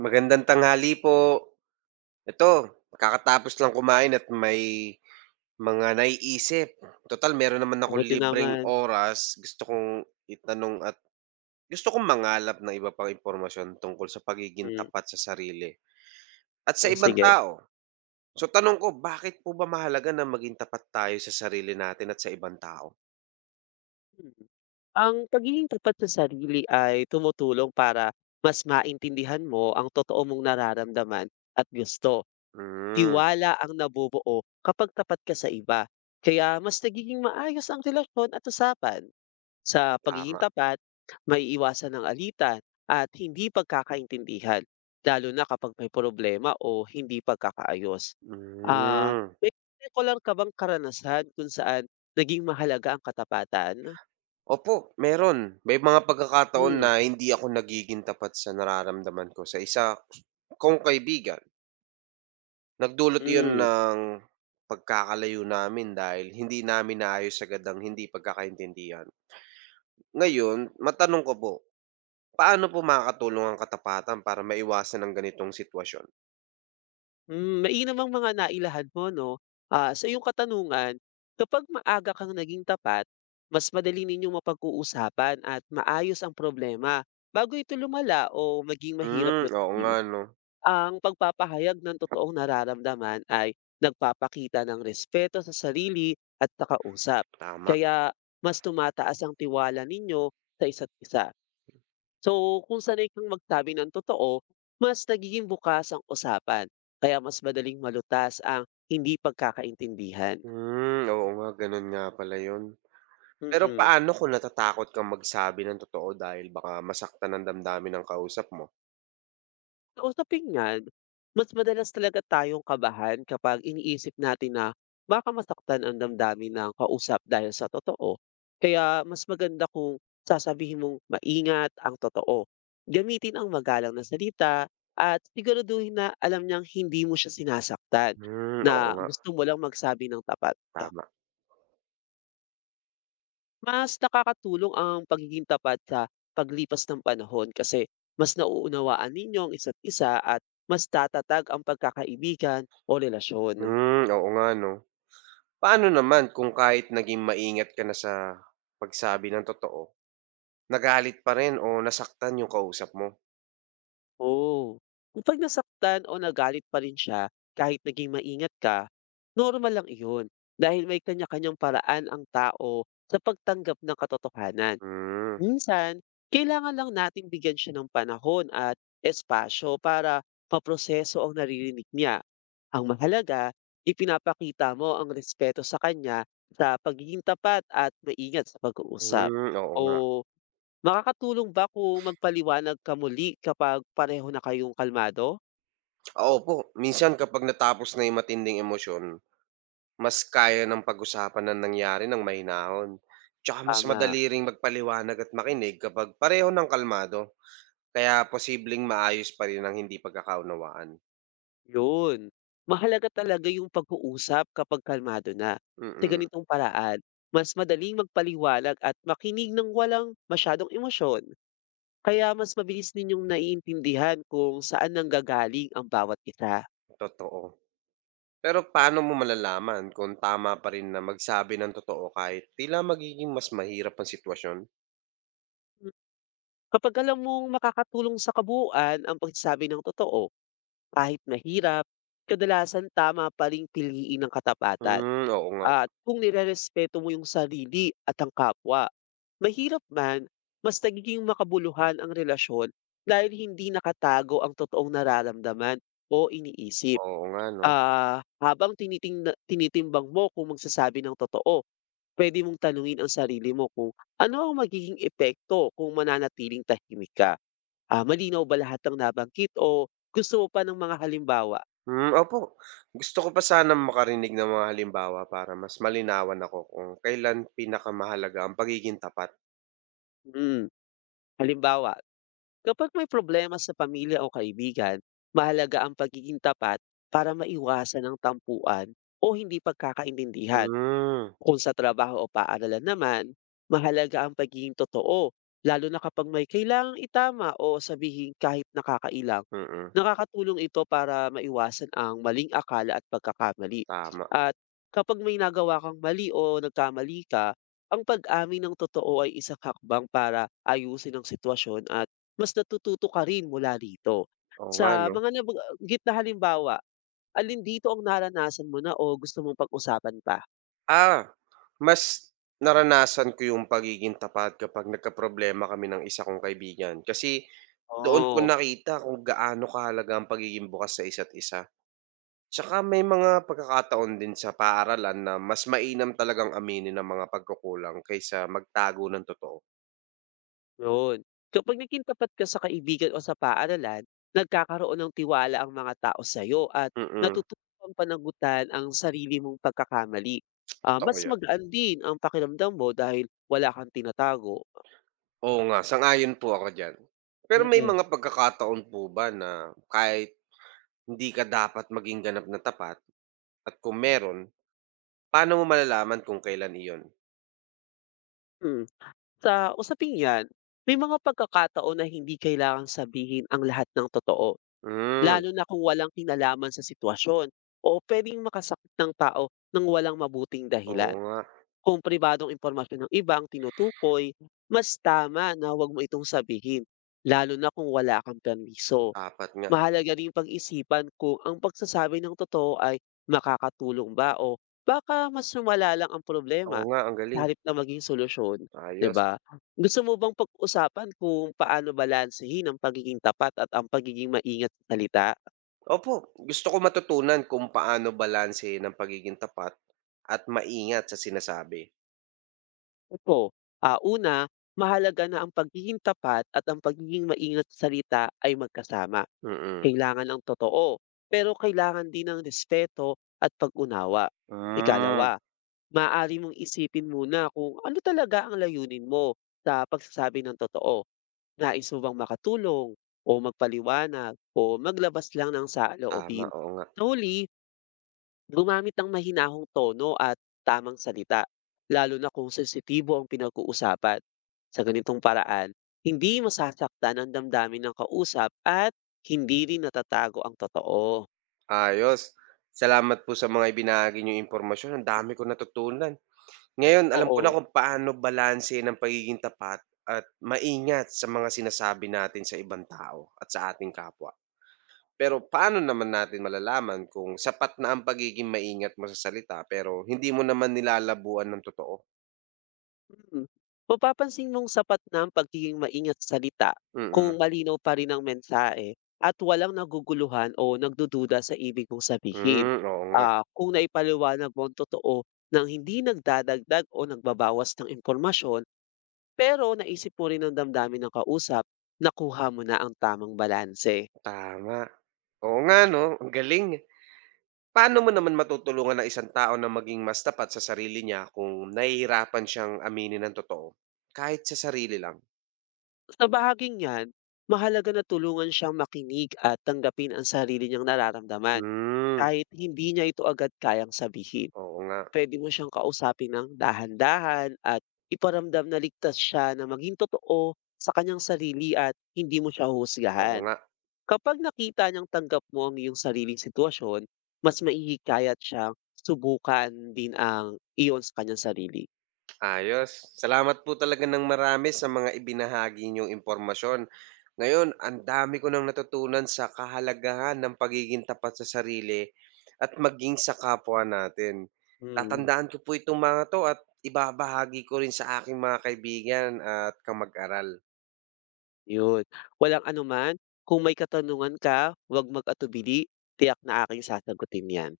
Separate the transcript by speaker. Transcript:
Speaker 1: Magandang tanghali po. Ito, kakatapos lang kumain at may mga naiisip. Total, meron naman ako
Speaker 2: Mabuti
Speaker 1: libreng
Speaker 2: naman.
Speaker 1: oras. Gusto kong itanong at gusto kong mangalap ng iba pang impormasyon tungkol sa pagiging
Speaker 2: Hmm,
Speaker 1: tapat sa sarili at sa
Speaker 2: o
Speaker 1: ibang
Speaker 2: sige.
Speaker 1: tao. So tanong ko, bakit po ba mahalaga na maging tapat tayo sa sarili natin at sa ibang tao?
Speaker 2: Hmm. Ang pagiging tapat sa sarili ay tumutulong para mas maintindihan mo ang totoo mong nararamdaman at gusto.
Speaker 1: Hmm,
Speaker 2: Tiwala ang nabubuo kapag tapat ka sa iba, kaya mas nagiging maayos ang relasyon at usapan. Sa pagiging
Speaker 1: tama.
Speaker 2: tapat, may iwasan ng alitan at hindi pagkakaintindihan, lalo na kapag may problema o hindi pagkakaayos. Ah,
Speaker 1: Hmm.
Speaker 2: may particular ka bang karanasan kung saan naging mahalaga ang katapatan?
Speaker 1: Opo, meron. May mga pagkakataon na
Speaker 2: Hmm,
Speaker 1: hindi ako nagiging tapat sa nararamdaman ko sa isa kong kaibigan. Nagdulot iyon
Speaker 2: hmm,
Speaker 1: ng pagkakalayo namin dahil hindi namin naayos agad ang hindi pagkakaintindihan. Ngayon, matanong ko po, paano po makakatulong ang katapatan para maiwasan ang ganitong sitwasyon?
Speaker 2: mainam ang mga nailahad mo 'no. Ah, sa iyong katanungan, kapag maaga kang naging tapat, mas madali ninyong mapag-uusapan at maayos ang problema bago ito lumala o maging mahirap
Speaker 1: Hmm, oo nga
Speaker 2: lutuin.
Speaker 1: 'no,
Speaker 2: Ang pagpapahayag ng totoong nararamdaman ay nagpapakita ng respeto sa sarili at sa kausap.
Speaker 1: tama.
Speaker 2: Kaya mas tumataas ang tiwala ninyo sa isa't isa. So kung sanay kang magsabi ng totoo, mas nagiging bukas ang usapan. Kaya mas madaling malutas ang hindi pagkakaintindihan.
Speaker 1: Hmm, oo nga, gano'n nga pala 'yon. Pero
Speaker 2: Mm.
Speaker 1: paano kung natatakot kang magsabi ng totoo dahil baka masaktan ang damdamin ng kausap mo?
Speaker 2: Usapin niyan, mas madalas talaga tayong kabahan kapag iniisip natin na baka masaktan ang damdamin ng kausap dahil sa totoo. Kaya mas maganda kung sasabihin mong maingat ang totoo. Gamitin ang magalang na salita at siguraduhin na alam niyang hindi mo siya sinasaktan,
Speaker 1: Hmm, oo
Speaker 2: na
Speaker 1: nga,
Speaker 2: gusto mo lang magsabi ng tapat.
Speaker 1: tama.
Speaker 2: Mas nakakatulong ang pagiging tapat sa paglipas ng panahon kasi mas nauunawaan ninyo ang isa't isa at mas tatatag ang pagkakaibigan o relasyon.
Speaker 1: Hmm, oo nga 'no. Paano naman kung kahit naging maingat ka na sa pagsabi ng totoo, nagalit pa rin o nasaktan yung kausap mo?
Speaker 2: Oo. Kapag nasaktan o nagalit pa rin siya kahit naging maingat ka, normal lang iyon dahil may kanya-kanyang paraan ang tao sa pagtanggap ng katotohanan.
Speaker 1: Hmm,
Speaker 2: Minsan, kailangan lang natin bigyan siya ng panahon at espasyo para maproseso ang naririnig niya. Ang mahalaga, ipinapakita mo ang respeto sa kanya sa pagiging tapat at maingat sa pag-uusap.
Speaker 1: hmm, oo nga.
Speaker 2: O makakatulong ba kung magpaliwanag ka muli kapag pareho na kayong kalmado?
Speaker 1: Oo po, minsan kapag natapos na yung matinding emosyon, mas kaya ng pag-usapan ng nangyari ng mahinahon. Tsaka mas
Speaker 2: Tama,
Speaker 1: madali ring magpaliwanag at makinig kapag pareho ng kalmado, kaya posibleng maayos pa rin ang hindi pagkakaunawaan.
Speaker 2: yun. Mahalaga talaga yung pag-uusap kapag kalmado na. Sa
Speaker 1: Mm,
Speaker 2: ganitong paraan, mas madaling magpaliwanag at makinig ng walang masyadong emosyon. Kaya mas mabilis ninyong naiintindihan kung saan nanggagaling ang bawat isa.
Speaker 1: totoo. Pero paano mo malalaman kung tama pa rin na magsabi ng totoo kahit tila magiging mas mahirap ang sitwasyon?
Speaker 2: Kapag alam mong makakatulong sa kabuuan ang pagsasabi ng totoo, kahit mahirap, kadalasan tama pa ring piliin ng katapatan.
Speaker 1: Hmm, oo nga.
Speaker 2: At kung nirerespeto mo yung sarili at ang kapwa, mahirap man, mas nagiging makabuluhan ang relasyon dahil hindi nakatago ang totoong nararamdaman o iniisip.
Speaker 1: Oo nga 'no.
Speaker 2: Ah, habang tinitimbang mo kung magsasabi ng totoo, pwede mong tanungin ang sarili mo kung ano ang magiging epekto kung mananatiling tahimik ka. Ah, malinaw ba lahat ng nabanggit o gusto mo pa ng mga halimbawa?
Speaker 1: Hmm, opo. Gusto ko pa sanang makarinig ng mga halimbawa para mas malinawan ako kung kailan pinakamahalaga ang pagiging tapat.
Speaker 2: Mm, halimbawa, kapag may problema sa pamilya o kaibigan, mahalaga ang pagiging tapat para maiwasan ang tampuan o hindi pagkakaintindihan.
Speaker 1: Hmm,
Speaker 2: Kung sa trabaho o paaralan naman, mahalaga ang pagiging totoo, lalo na kapag may kailangang itama o sabihin kahit nakakailang.
Speaker 1: mm.
Speaker 2: Nakakatulong ito para maiwasan ang maling akala at pagkakamali.
Speaker 1: Tama.
Speaker 2: At kapag may nagawa kang mali o nagkamali ka, ang pag-amin ng totoo ay isang hakbang para ayusin ang sitwasyon at mas natututo ka rin mula rito.
Speaker 1: Oo nga
Speaker 2: Sa
Speaker 1: 'no.
Speaker 2: mga nabanggit na halimbawa, alin dito ang naranasan mo na o gusto mong pag-usapan pa?
Speaker 1: Ah, mas naranasan ko yung pagiging tapat kapag nagkaproblema kami ng isa kong kaibigan kasi doon ko
Speaker 2: Oo,
Speaker 1: nakita kung gaano kahalaga ang pagiging bukas sa isa't isa. Tsaka may mga pagkakataon din sa paaralan na mas mainam talagang aminin ang mga pagkukulang kaysa magtago ng totoo.
Speaker 2: yun. Kapag naging tapat ka sa kaibigan o sa paaralan, nagkakaroon ng tiwala ang mga tao sa'yo at
Speaker 1: Mm,
Speaker 2: natutupang panagutan ang sarili mong pagkakamali. Ah,
Speaker 1: totoo
Speaker 2: mas
Speaker 1: 'yan.
Speaker 2: magaan din ang pakiramdam mo dahil wala kang tinatago.
Speaker 1: Oo nga, sang-ayon po ako diyan. Pero may
Speaker 2: Mm.
Speaker 1: mga pagkakataon po ba na kahit hindi ka dapat maging ganap na tapat at kung meron, paano mo malalaman kung kailan iyon?
Speaker 2: Mm. Sa usaping 'yan, may mga pagkakataon na hindi kailangang sabihin ang lahat ng totoo,
Speaker 1: Hmm,
Speaker 2: lalo na kung walang kinalaman sa sitwasyon o puwedeng makasakit ng tao nang walang mabuting
Speaker 1: oo
Speaker 2: dahilan.
Speaker 1: nga,
Speaker 2: Kung pribadong impormasyon ng iba ang tinutukoy, mas tama na huwag mo itong sabihin, lalo na kung wala kang permiso.
Speaker 1: dapat nga.
Speaker 2: Mahalaga ring pag-isipan kung ang pagsasabi ng totoo ay makakatulong ba o baka mas lumala lang ang
Speaker 1: Oo
Speaker 2: problema
Speaker 1: nga, ang galing,
Speaker 2: sa halip na maging solusyon, 'di
Speaker 1: ayos.
Speaker 2: ba? Gusto mo bang pag-usapan kung paano balansehin ang pagiging tapat at ang pagiging maingat sa salita?
Speaker 1: Opo, gusto ko matutunan kung paano balansehin ang pagiging tapat at maingat sa sinasabi.
Speaker 2: Ito, ah, una, mahalaga na ang pagiging tapat at ang pagiging maingat sa salita ay magkasama.
Speaker 1: Mm.
Speaker 2: Kailangan ng totoo, pero kailangan din ng respeto at pag-unawa.
Speaker 1: Hmm.
Speaker 2: Ikalawa, maaari mong isipin muna kung ano talaga ang layunin mo sa pagsasabi ng totoo. Nais mo bang makatulong o magpaliwanag o maglabas lang ng
Speaker 1: Tama,
Speaker 2: saloobin?
Speaker 1: oo nga.
Speaker 2: Sa huli, gumamit ng mahinahong tono at tamang salita, lalo na kung sensitibo ang pinag-uusapan. Sa ganitong paraan, hindi masasaktan ang damdamin ng kausap at hindi rin natatago ang totoo.
Speaker 1: Ayos, salamat po sa mga ibinahagi niyong impormasyon, ang dami kong natutunan. Ngayon alam ko na
Speaker 2: Oo.
Speaker 1: kung paano balansehin ang pagiging tapat at maingat sa mga sinasabi natin sa ibang tao at sa ating kapwa. Pero paano naman natin malalaman kung sapat na ang pagiging maingat mo sa salita pero hindi mo naman nilalabuan ng totoo?
Speaker 2: Hmm. Mapapansin mong sapat na ang pagiging maingat sa salita kung
Speaker 1: Mm.
Speaker 2: malinaw pa rin ang mensahe at walang naguguluhan o nagdududa sa ibig mong sabihin.
Speaker 1: Hmm, oo nga,
Speaker 2: Ah, kung naipaliwanag mo ang totoo nang hindi nagdadagdag o nagbabawas ng impormasyon, pero naisip mo rin ang damdamin ng kausap, nakuha mo na ang tamang balanse.
Speaker 1: tama. Oo nga 'no, ang galing. Paano mo naman matutulungan ang isang tao na maging mas tapat sa sarili niya kung nahihirapan siyang aminin ang totoo, kahit sa sarili lang?
Speaker 2: Sa bahaging yan, mahalaga na tulungan siyang makinig at tanggapin ang sarili niyang nararamdaman
Speaker 1: Hmm,
Speaker 2: kahit hindi niya ito agad kayang sabihin.
Speaker 1: oo nga,
Speaker 2: Puwede mo siyang kausapin ng dahan-dahan at iparamdam na ligtas siya na maging totoo sa kanyang sarili at hindi mo siya
Speaker 1: oo
Speaker 2: huhusgahan.
Speaker 1: nga.
Speaker 2: Kapag nakita niyang tanggap mo ang iyong sariling sitwasyon, mas mahihikayat siyang subukan din ang iyon sa kanyang sarili.
Speaker 1: Ayos. Salamat po talaga ng marami sa mga ibinahagi niyong impormasyon. Ngayon, ang dami ko nang natutunan sa kahalagahan ng pagiging tapat sa sarili at maging sa kapwa natin.
Speaker 2: Mm,
Speaker 1: Tatandaan ko po itong mga 'to at ibabahagi ko rin sa aking mga kaibigan at kamag-aral.
Speaker 2: 'yun. Walang anuman, kung may katanungan ka, huwag mag-atubili, tiyak na aking sasagutin 'yan.